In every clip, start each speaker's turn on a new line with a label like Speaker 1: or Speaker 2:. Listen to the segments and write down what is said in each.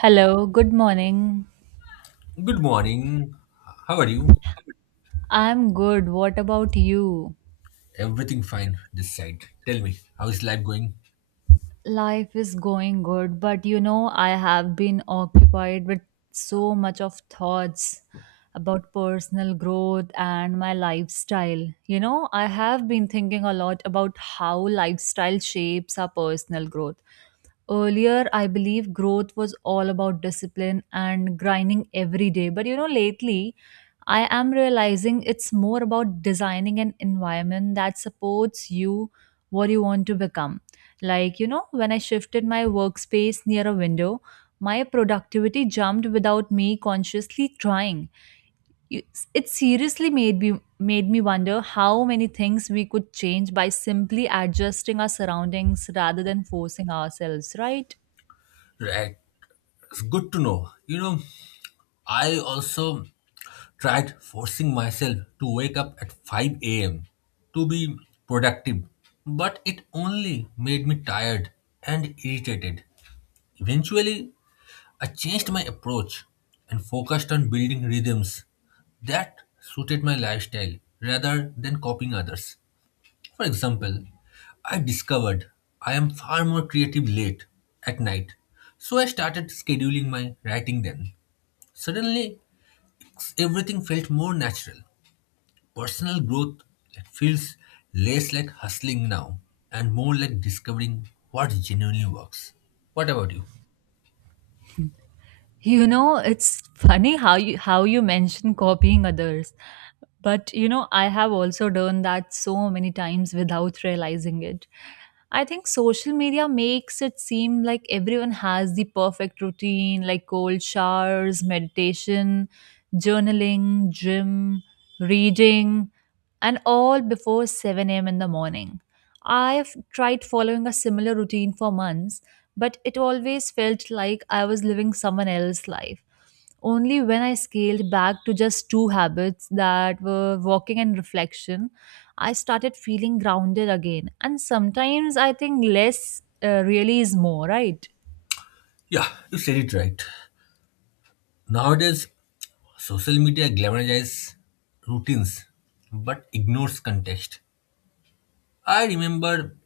Speaker 1: Hello, good morning.
Speaker 2: Good morning. How are you?
Speaker 1: I'm good. What about you?
Speaker 2: Everything fine this side. Tell me, how's life going?
Speaker 1: Life is going good, but I have been occupied with so much of thoughts about personal growth and my lifestyle. You know, I have been thinking a lot about how lifestyle shapes our personal growth. Earlier, I believe growth was all about discipline and grinding every day. But lately, I am realizing it's more about designing an environment that supports you, what you want to become. Like, you know, when I shifted my workspace near a window, my productivity jumped without me consciously trying. You- It seriously made me wonder how many things we could change by simply adjusting our surroundings rather than forcing ourselves, right?
Speaker 2: Right. It's good to know. I also tried forcing myself to wake up at 5 a.m. to be productive, but it only made me tired and irritated. Eventually, I changed my approach and focused on building rhythms that suited my lifestyle rather than copying others. For example, I discovered I am far more creative late at night, so I started scheduling my writing then. Suddenly, everything felt more natural. Personal growth, it feels less like hustling now and more like discovering what genuinely works. What about you?
Speaker 1: You know, it's funny how you mention copying others. But I have also done that so many times without realizing it. I think social media makes it seem like everyone has the perfect routine, like cold showers, meditation, journaling, gym, reading, and all before 7 a.m. in the morning. I've tried following a similar routine for months, but it always felt like I was living someone else's life. Only when I scaled back to just two habits that were walking and reflection, I started feeling grounded again. And sometimes I think less really is more, right?
Speaker 2: Yeah, you said it right. Nowadays, social media glamorizes routines but ignores context. I remember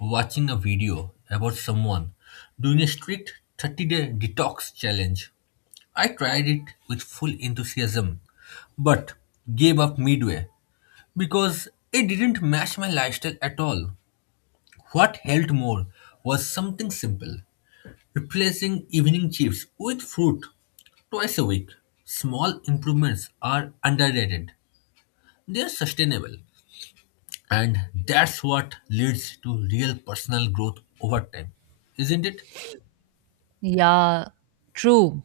Speaker 2: watching a video about someone doing a strict 30-day detox challenge. I tried it with full enthusiasm but gave up midway because it didn't match my lifestyle at all. What helped more was something simple, replacing evening chips with fruit twice a week. Small improvements are underrated, they are sustainable, and that's what leads to real personal growth over time, isn't it?
Speaker 1: Yeah, true.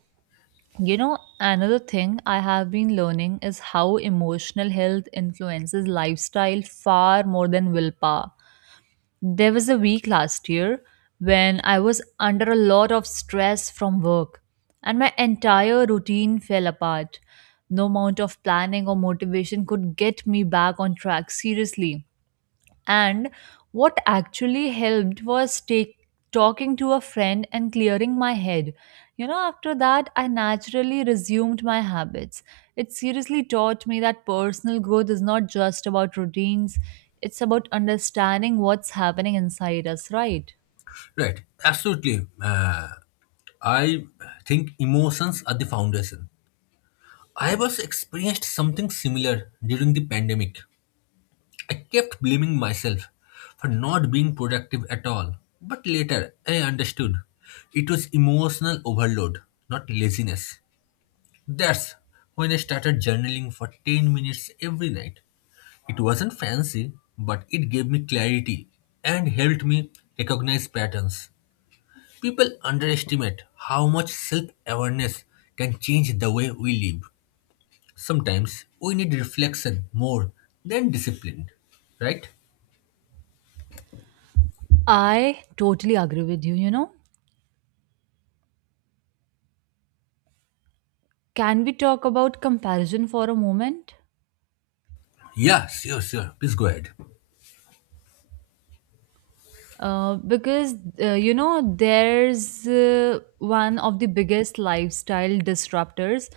Speaker 1: You know, another thing I have been learning is how emotional health influences lifestyle far more than willpower. There was a week last year when I was under a lot of stress from work and my entire routine fell apart. No amount of planning or motivation could get me back on track, seriously. And what actually helped was talking to a friend and clearing my head. You know, after that, I naturally resumed my habits. It seriously taught me that personal growth is not just about routines, it's about understanding what's happening inside us, right?
Speaker 2: Right, absolutely. I think emotions are the foundation. I was experienced something similar during the pandemic. I kept blaming myself for not being productive at all. But later, I understood it was emotional overload, not laziness. That's when I started journaling for 10 minutes every night. It wasn't fancy, but it gave me clarity and helped me recognize patterns. People underestimate how much self awareness can change the way we live. Sometimes we need reflection more than discipline, right?
Speaker 1: I totally agree with you, you know. Can we talk about comparison for a moment?
Speaker 2: Yeah, sure, sure. Please go ahead.
Speaker 1: Because you know, there's one of the biggest lifestyle disruptors.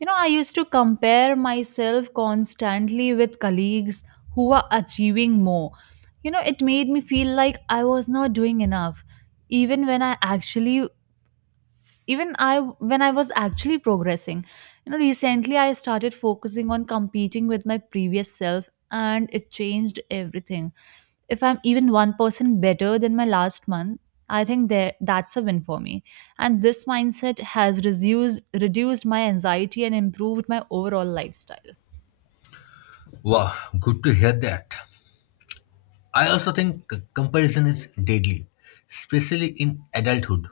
Speaker 1: You know, I used to compare myself constantly with colleagues who are achieving more. You know, it made me feel like I was not doing enough even when I actually even I when I was actually progressing. You know, recently I started focusing on competing with my previous self, and it changed everything. If I'm even 1% better than my last month, I think that's a win for me. And this mindset has reduced my anxiety and improved my overall lifestyle.
Speaker 2: Wow, good to hear that. I also think comparison is deadly, especially in adulthood.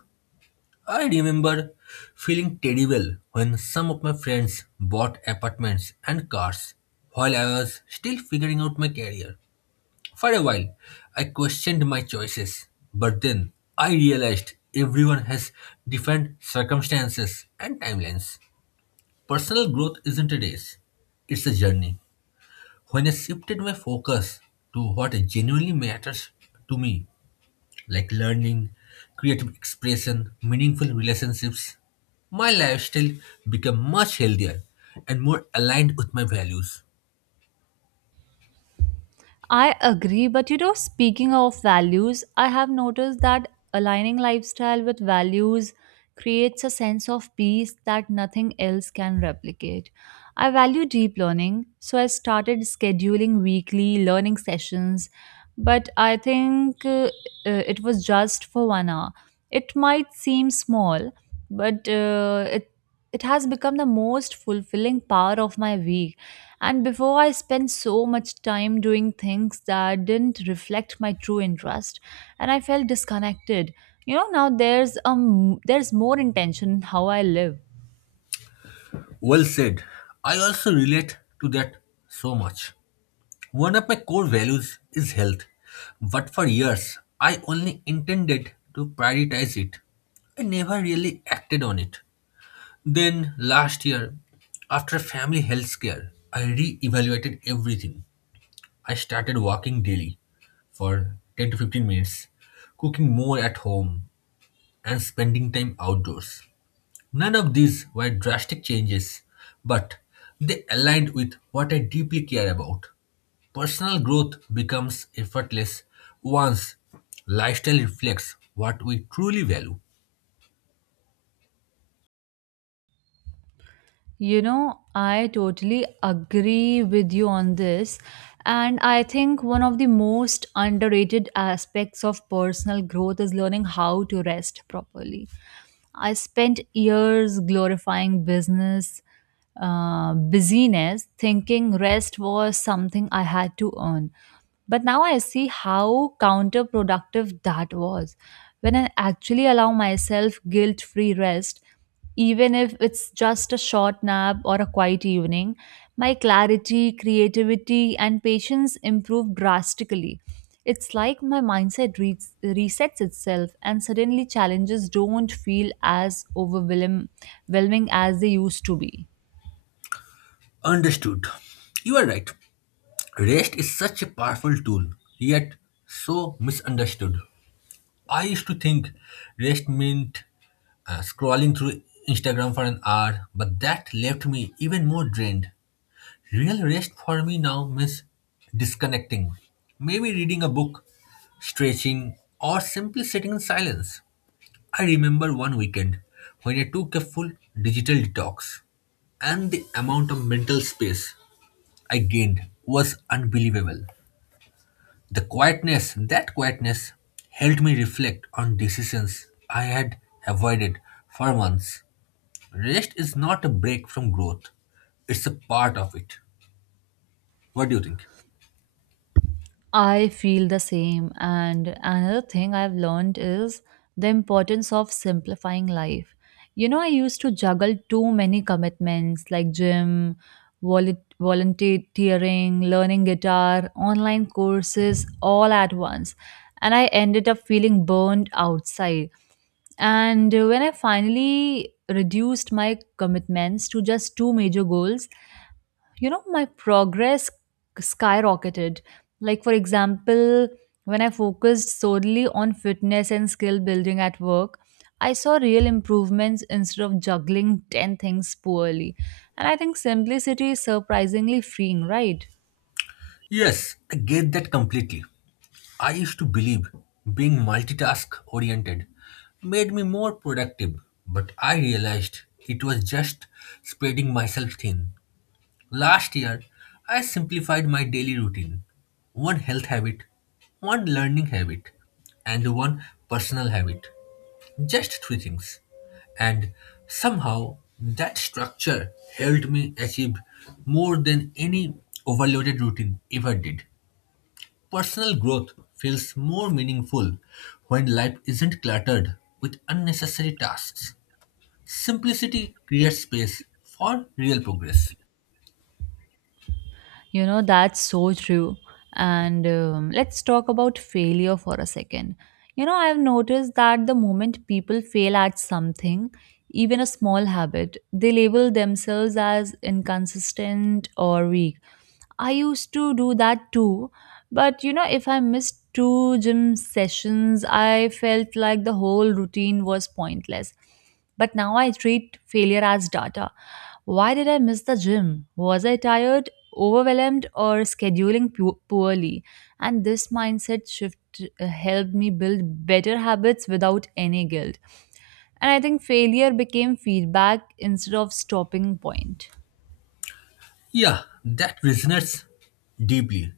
Speaker 2: I remember feeling terrible when some of my friends bought apartments and cars while I was still figuring out my career. For a while, I questioned my choices, but then I realized everyone has different circumstances and timelines. Personal growth isn't a race, it's a journey. When I shifted my focus to what genuinely matters to me, like learning, creative expression, meaningful relationships, my lifestyle became much healthier and more aligned with my values.
Speaker 1: I agree, but speaking of values, I have noticed that aligning lifestyle with values creates a sense of peace that nothing else can replicate. I value deep learning, so I started scheduling weekly learning sessions, but I think it was just for 1 hour. It might seem small, but it has become the most fulfilling part of my week. And before, I spent so much time doing things that didn't reflect my true interest and I felt disconnected. You know, now there's more intention in how I live.
Speaker 2: Well said. I also relate to that so much. One of my core values is health, but for years I only intended to prioritize it. I never really acted on it. Then last year, after family health scare, I re evaluated everything. I started walking daily for 10 to 15 minutes, cooking more at home, and spending time outdoors. None of these were drastic changes, but they aligned with what I deeply care about. Personal growth becomes effortless once lifestyle reflects what we truly value.
Speaker 1: You know, I totally agree with you on this. And I think one of the most underrated aspects of personal growth is learning how to rest properly. I spent years glorifying busyness, thinking rest was something I had to earn. But now I see how counterproductive that was. When I actually allow myself guilt free rest, even if it's just a short nap or a quiet evening, my clarity, creativity, and patience improve drastically. It's like my mindset resets itself, and suddenly challenges don't feel as overwhelming as they used to be.
Speaker 2: Understood. You are right. Rest is such a powerful tool, yet so misunderstood. I used to think rest meant scrolling through Instagram for an hour, but that left me even more drained. Real rest for me now means disconnecting, maybe reading a book, stretching, or simply sitting in silence. I remember one weekend when I took a full digital detox, and the amount of mental space I gained was unbelievable. The quietness, that quietness, helped me reflect on decisions I had avoided for months. Rest is not a break from growth, it's a part of it. What do you think?
Speaker 1: I feel the same. And another thing I've learned is the importance of simplifying life. You know, I used to juggle too many commitments like gym, volunteering, learning guitar, online courses, all at once. And I ended up feeling burned outside. And when I finally reduced my commitments to just two major goals, you know, my progress skyrocketed. Like, for example, when I focused solely on fitness and skill building at work, I saw real improvements instead of juggling 10 things poorly. And I think simplicity is surprisingly freeing, right?
Speaker 2: Yes, I get that completely. I used to believe being multitask oriented made me more productive, but I realized it was just spreading myself thin. Last year, I simplified my daily routine: one health habit, one learning habit, and one personal habit. Just three things. And somehow, that structure helped me achieve more than any overloaded routine ever did. Personal growth feels more meaningful when life isn't cluttered with unnecessary tasks. Simplicity creates space for real progress.
Speaker 1: You know, that's so true. And let's talk about failure for a second. You know, I've noticed that the moment people fail at something, even a small habit, they label themselves as inconsistent or weak. I used to do that too. But, you know, if I missed two gym sessions, I felt like the whole routine was pointless. But now I treat failure as data. Why did I miss the gym? Was I tired, overwhelmed, or scheduling poorly? And this mindset shift helped me build better habits without any guilt. And I think failure became feedback instead of stopping point.
Speaker 2: Yeah, that resonates deeply.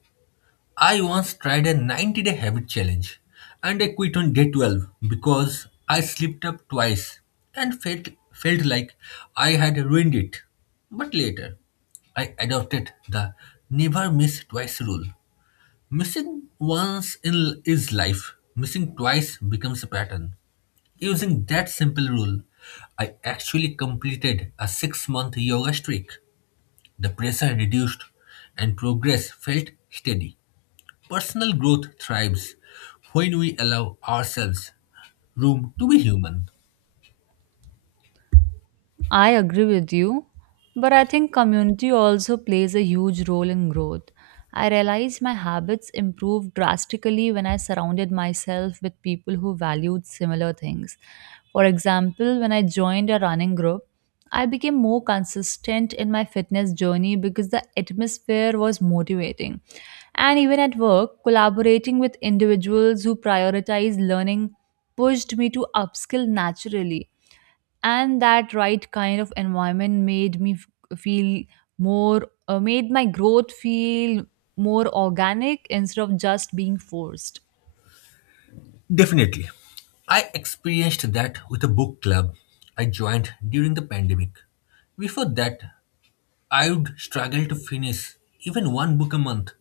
Speaker 2: I once tried a 90-day habit challenge and I quit on day 12 because I slipped up twice and felt like I had ruined it. But later, I adopted the never miss twice rule. Missing once in is life, missing twice becomes a pattern. Using that simple rule, I actually completed a 6-month yoga streak. The pressure reduced and progress felt steady. Personal growth thrives when we allow ourselves room to be human.
Speaker 1: I agree with you, but I think community also plays a huge role in growth. I realized my habits improved drastically when I surrounded myself with people who valued similar things. For example, when I joined a running group, I became more consistent in my fitness journey because the atmosphere was motivating. And even at work, collaborating with individuals who prioritize learning pushed me to upskill naturally, and that right kind of environment feel more made my growth feel more organic instead of just being forced.
Speaker 2: Definitely. I experienced that with a book club I joined during the pandemic. Before that, I would struggle to finish even one book a month,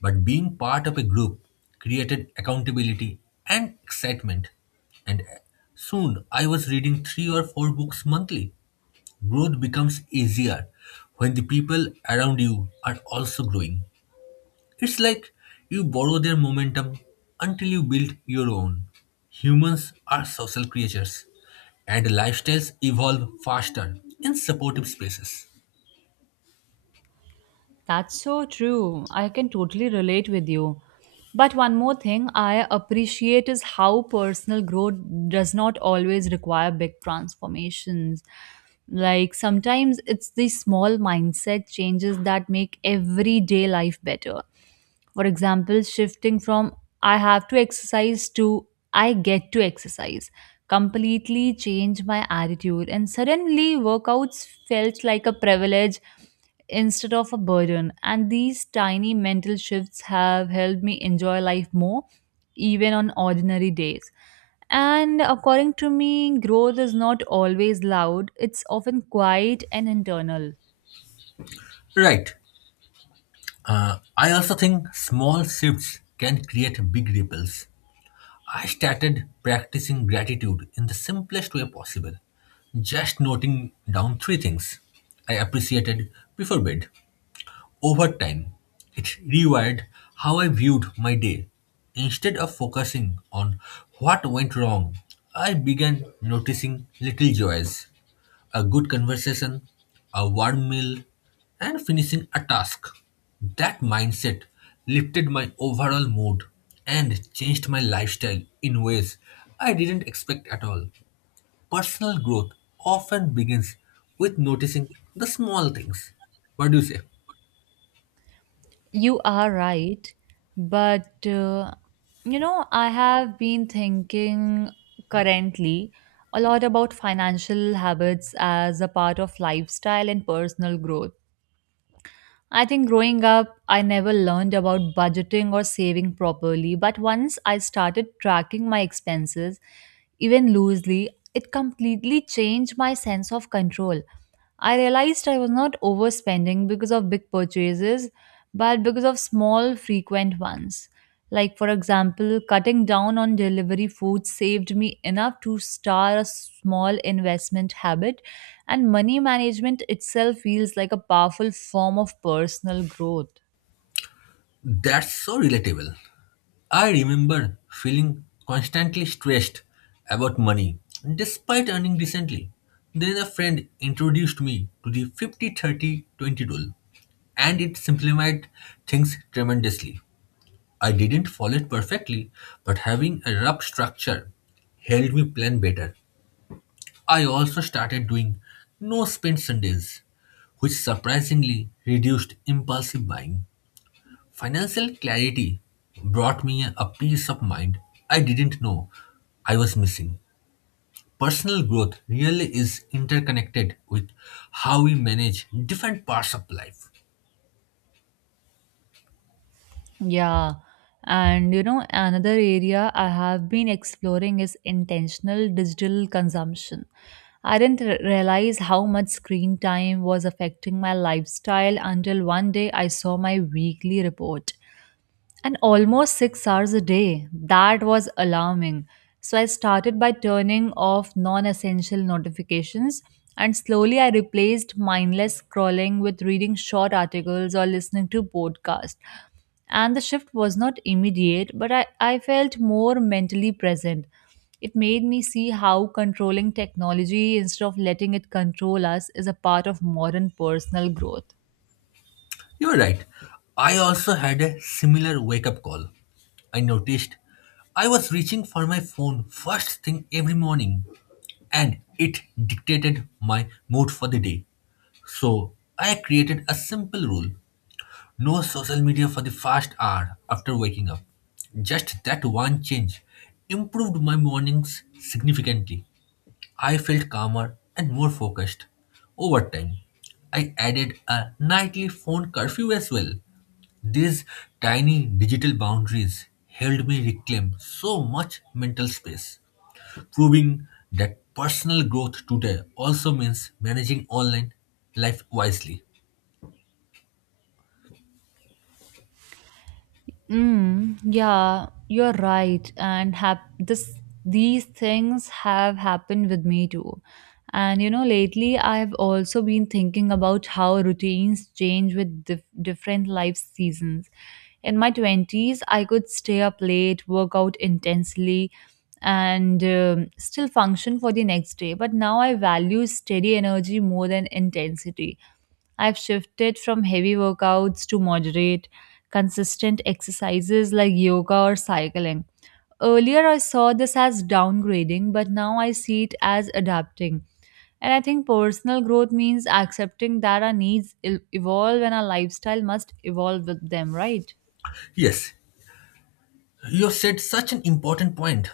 Speaker 2: but being part of a group created accountability and excitement. And soon I was reading three or four books monthly. Growth becomes easier when the people around you are also growing. It's like you borrow their momentum until you build your own. Humans are social creatures, and lifestyles evolve faster in supportive spaces.
Speaker 1: That's so true. I can totally relate with you. But one more thing I appreciate is how personal growth does not always require big transformations. Like, sometimes it's the small mindset changes that make everyday life better. For example, shifting from "I have to exercise" to "I get to exercise" completely changed my attitude, and suddenly workouts felt like a privilege instead of a burden. And these tiny mental shifts have helped me enjoy life more, even on ordinary days. And according to me, growth is not always loud, it's often quiet and internal.
Speaker 2: Right. I also think small shifts can create big ripples. I started practicing gratitude in the simplest way possible, just noting down three things I appreciated before bed. Over time, it rewired how I viewed my day. Instead of focusing on what went wrong, I began noticing little joys: a good conversation, a warm meal, and finishing a task. That mindset lifted my overall mood and changed my lifestyle in ways I didn't expect at all. Personal growth often begins with noticing the small things. What do you say?
Speaker 1: You are right, but you know, I have been thinking currently a lot about financial habits as a part of lifestyle and personal growth. I think growing up, I never learned about budgeting or saving properly, but once I started tracking my expenses, even loosely, it completely changed my sense of control. I realized I was not overspending because of big purchases, but because of small, frequent ones. Like, for example, cutting down on delivery food saved me enough to start a small investment habit, and money management itself feels like a powerful form of personal growth.
Speaker 2: That's so relatable. I remember feeling constantly stressed about money despite earning decently. Then a friend introduced me to the 50/30 20 rule, and it simplified things tremendously. I didn't follow it perfectly, but having a rough structure helped me plan better. I also started doing no spend Sundays, which surprisingly reduced impulsive buying. Financial clarity brought me a peace of mind I didn't know I was missing. Personal growth really is interconnected with how we manage different parts of life.
Speaker 1: Yeah. And you know, another area I have been exploring is intentional digital consumption. I didn't realize how much screen time was affecting my lifestyle until one day I saw my weekly report. And almost 6 hours a day. That was alarming. So I started by turning off non essential notifications, and slowly I replaced mindless scrolling with reading short articles or listening to podcasts. And the shift was not immediate, but I felt more mentally present. It made me see how controlling technology instead of letting it control us is a part of modern personal growth.
Speaker 2: You're right. I also had a similar wake up call. I noticed I was reaching for my phone first thing every morning and it dictated my mood for the day. So I created a simple rule: no social media for the first hour after waking up. Just that one change improved my mornings significantly. I felt calmer and more focused. Over time, I added a nightly phone curfew as well. These tiny digital boundaries helped me reclaim so much mental space, proving that personal growth today also means managing online life wisely.
Speaker 1: Mm, yeah, you're right. And hap- this these things have happened with me too. And you know, lately I've also been thinking about how routines change with different life seasons. In my 20s, I could stay up late, work out intensely, and still function for the next day. But now I value steady energy more than intensity. I've shifted from heavy workouts to moderate, consistent exercises like yoga or cycling. Earlier, I saw this as downgrading, but now I see it as adapting. And I think personal growth means accepting that our needs evolve and our lifestyle must evolve with them, right?
Speaker 2: Yes, you have said such an important point.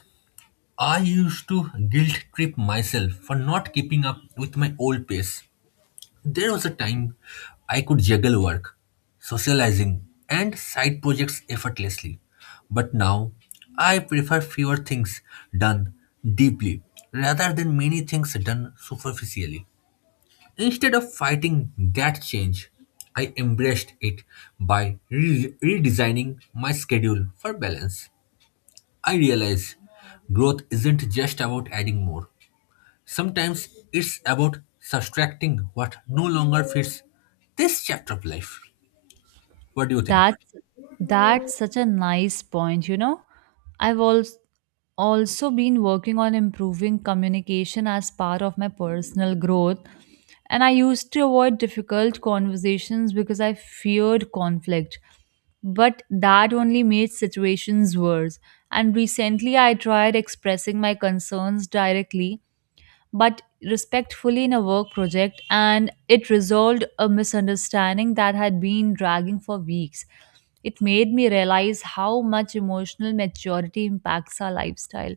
Speaker 2: I used to guilt trip myself for not keeping up with my old pace. There was a time I could juggle work, socializing, and side projects effortlessly. But now I prefer fewer things done deeply rather than many things done superficially. Instead of fighting that change, I embraced it by redesigning my schedule for balance. I realize growth isn't just about adding more. Sometimes it's about subtracting what no longer fits this chapter of life. What do you think?
Speaker 1: That's that's such a nice point, you know. I've also been working on improving communication as part of my personal growth, and I used to avoid difficult conversations because I feared conflict. But that only made situations worse. And recently, I tried expressing my concerns directly but respectfully in a work project, and it resolved a misunderstanding that had been dragging for weeks. It made me realize how much emotional maturity impacts our lifestyle.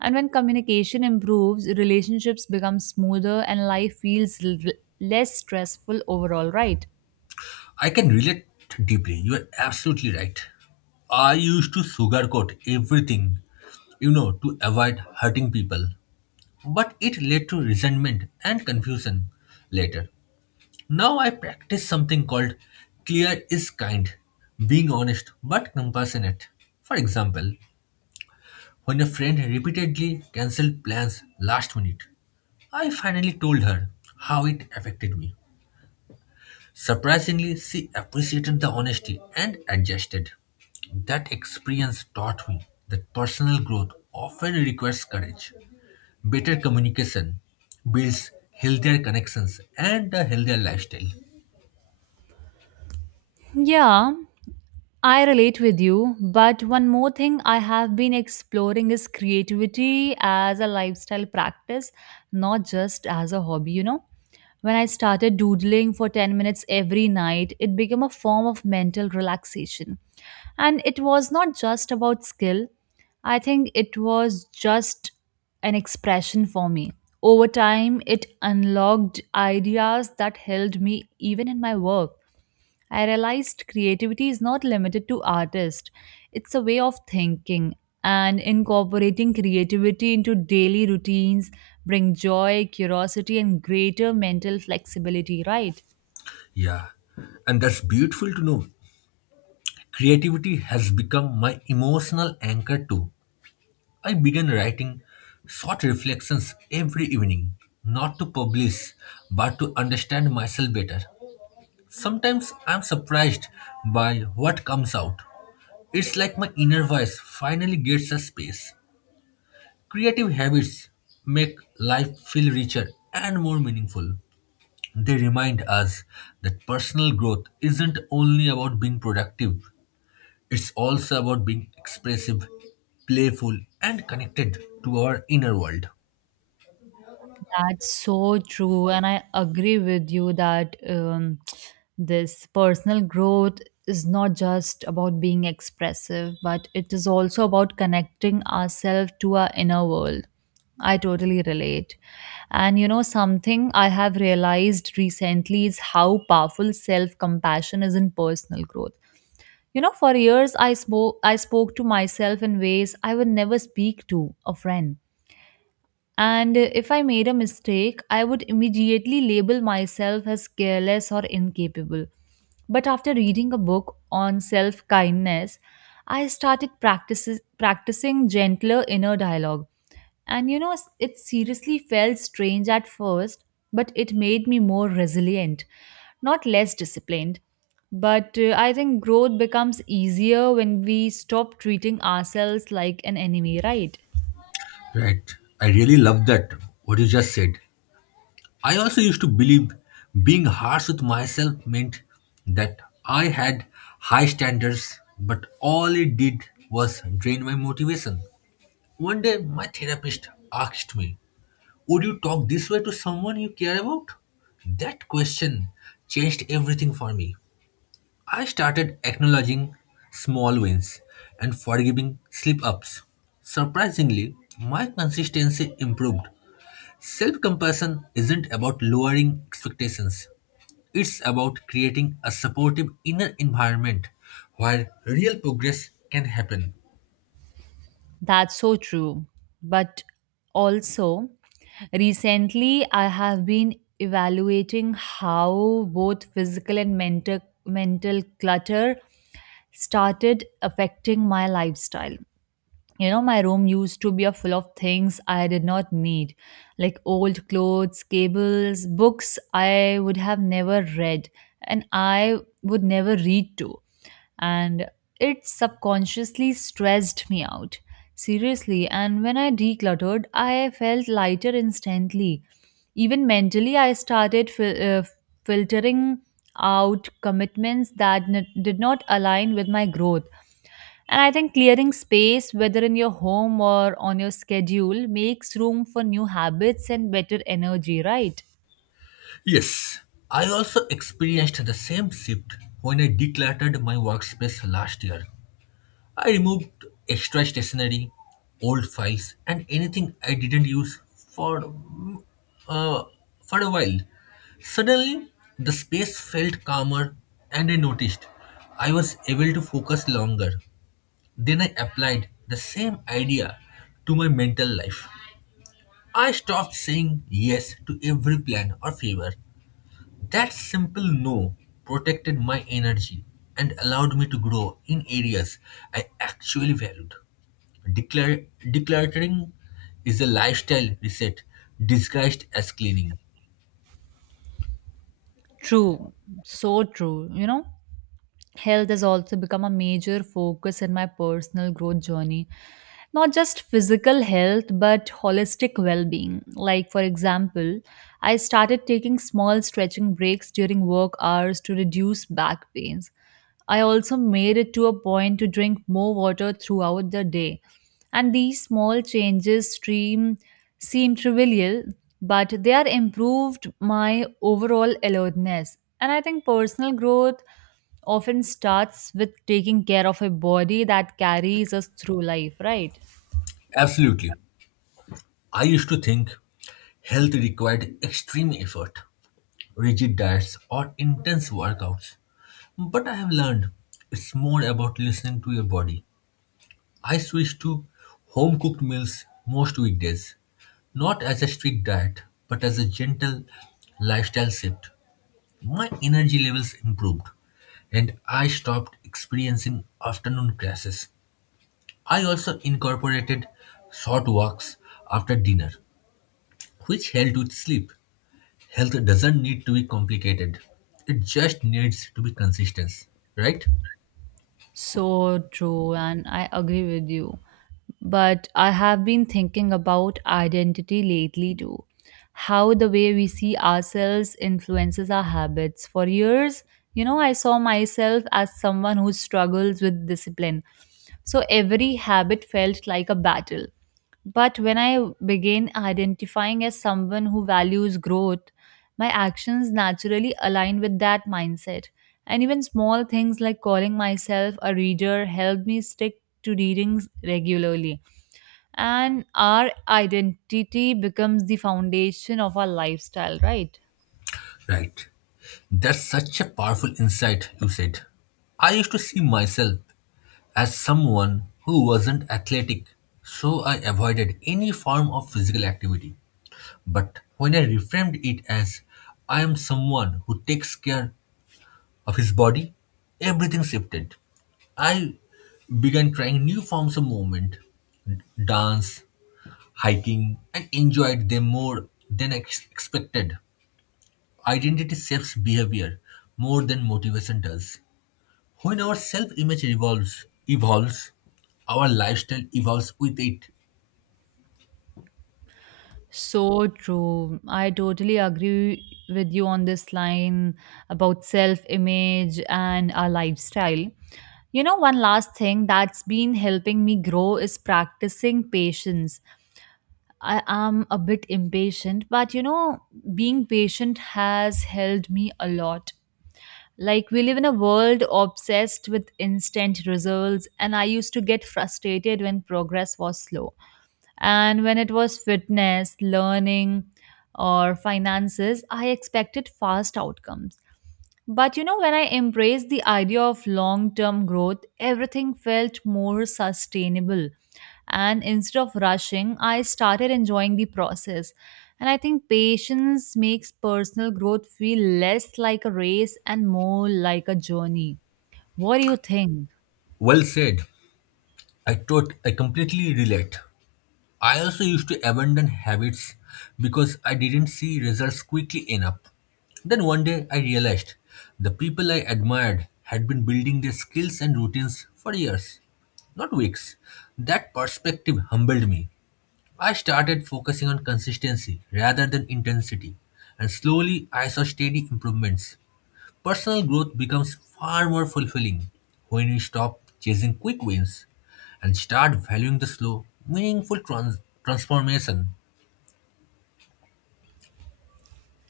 Speaker 1: And when communication improves, relationships become smoother and life feels less stressful overall, right?
Speaker 2: I can relate deeply. You are absolutely right. I used to sugarcoat everything, to avoid hurting people. But it led to resentment and confusion later. Now I practice something called clear is kind, being honest but compassionate. For example, when a friend repeatedly cancelled plans last minute, I finally told her how it affected me. Surprisingly, she appreciated the honesty and adjusted. That experience taught me that personal growth often requires courage. Better communication builds healthier connections and a healthier lifestyle.
Speaker 1: Yeah, I relate with you, but one more thing I have been exploring is creativity as a lifestyle practice, not just as a hobby, you know. When I started doodling for 10 minutes every night, it became a form of mental relaxation. And it was not just about skill, I think it was just an expression for me. Over time, it unlocked ideas that held me even in my work. I realized creativity is not limited to artists, it's a way of thinking. And incorporating creativity into daily routines bring joy, curiosity, and greater mental flexibility, right?
Speaker 2: Yeah, and that's beautiful to know. Creativity has become my emotional anchor too. I began writing short reflections every evening, not to publish, but to understand myself better. Sometimes I'm surprised by what comes out. It's like my inner voice finally gets a space. Creative habits make life feel richer and more meaningful. They remind us that personal growth isn't only about being productive, it's also about being expressive, playful, and connected to our inner world.
Speaker 1: That's so true, and I agree with you that this personal growth is not just about being expressive, but it is also about connecting ourselves to our inner world. I totally relate. And you know, something I have realized recently is how powerful self compassion is in personal growth. You know, for years I spoke to myself in ways I would never speak to a friend, and if I made a mistake, I would immediately label myself as careless or incapable. But after reading a book on self kindness, I started practicing gentler inner dialogue. And you know, it seriously felt strange at first, but it made me more resilient, not less disciplined. But I think growth becomes easier when we stop treating ourselves like an enemy, right?
Speaker 2: Right. I really love that, what you just said. I also used to believe being harsh with myself meant that I had high standards, but all it did was drain my motivation. One day, my therapist asked me, would you talk this way to someone you care about? That question changed everything for me. I started acknowledging small wins and forgiving slip ups. Surprisingly, my consistency improved. Self compassion isn't about lowering expectations, it's about creating a supportive inner environment where real progress can happen.
Speaker 1: That's so true. But also, recently I have been evaluating how both physical and mental clutter started affecting my lifestyle. You know, my room used to be a full of things I did not need, like old clothes, cables, books I would have never read and I would never read to, and it subconsciously stressed me out. Seriously, and when I decluttered, I felt lighter instantly. Even mentally, I started filtering out commitments that did not align with my growth. And I think clearing space, whether in your home or on your schedule, makes room for new habits and better energy, right?
Speaker 2: Yes, I also experienced the same shift when I decluttered my workspace last year. I removed extra stationery, old files, and anything I didn't use for uh, for a while. Suddenly, the space felt calmer, and I noticed I was able to focus longer. Then I applied the same idea to my mental life. I stopped saying yes to every plan or favor. That simple no protected my energy and allowed me to grow in areas I actually valued. Decluttering is a lifestyle reset disguised as cleaning.
Speaker 1: True, so true, you know? Health has also become a major focus in my personal growth journey. Not just physical health, but holistic well being. Like, for example, I started taking small stretching breaks during work hours to reduce back pains. I also made it to a point to drink more water throughout the day. And these small seem trivial, but they are improved my overall alertness. And I think personal growth often starts with taking care of a body that carries us through life, right?
Speaker 2: Absolutely. I used to think health required extreme effort, rigid diets, or intense workouts. But I have learned it's more about listening to your body. I switch to home cooked meals most weekdays, not as a strict diet, but as a gentle lifestyle shift. My energy levels improved and I stopped experiencing afternoon crashes. I also incorporated short walks after dinner, which helped with sleep. Health doesn't need to be complicated, it just needs to be consistent, right?
Speaker 1: So true, and I agree with you. But I have been thinking about identity lately too. How the way we see ourselves influences our habits. For years, you know, I saw myself as someone who struggles with discipline. So every habit felt like a battle. But when I began identifying as someone who values growth, my actions naturally align with that mindset. And even small things like calling myself a reader helped me stick to readings regularly. And our identity becomes the foundation of our lifestyle, right?
Speaker 2: Right. That's such a powerful insight you said. I used to see myself as someone who wasn't athletic, so I avoided any form of physical activity. But when I reframed it as, I am someone who takes care of his body, everything shifted. I began trying new forms of movement, dance, hiking, and enjoyed them more than I expected. Identity shapes behavior more than motivation does. When our self image evolves, our lifestyle evolves with it.
Speaker 1: So true. I totally agree with you on this line about self image and our lifestyle. You know, one last thing that's been helping me grow is practicing patience. I am a bit impatient, but you know, being patient has helped me a lot. Like, we live in a world obsessed with instant results, and I used to get frustrated when progress was slow. And when it was fitness, learning, or finances, I expected fast outcomes. But you know, when I embraced the idea of long term growth, everything felt more sustainable. And instead of rushing, I started enjoying the process. And I think patience makes personal growth feel less like a race and more like a journey. What do you think?
Speaker 2: Well said. I completely relate. I also used to abandon habits because I didn't see results quickly enough. Then one day I realized the people I admired had been building their skills and routines for years, not weeks. That perspective humbled me. I started focusing on consistency rather than intensity, and slowly I saw steady improvements. Personal growth becomes far more fulfilling when we stop chasing quick wins and start valuing the slow, meaningful transformation.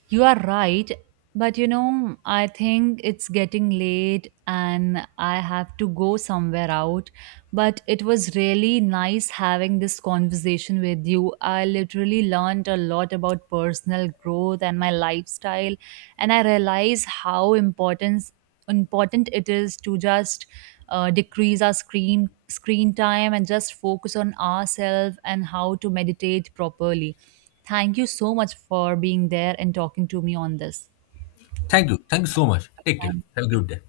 Speaker 1: You are right, but you know, I think it's getting late and I have to go somewhere out. But it was really nice having this conversation with you. I literally learned a lot about personal growth and my lifestyle, and I realize how important it is to just decrease our screen time and just focus on ourselves and how to meditate properly. Thank you so much for being there and talking to me on this.
Speaker 2: Thank you. Thank you so much. Take care.
Speaker 1: Thank
Speaker 2: Have a good day.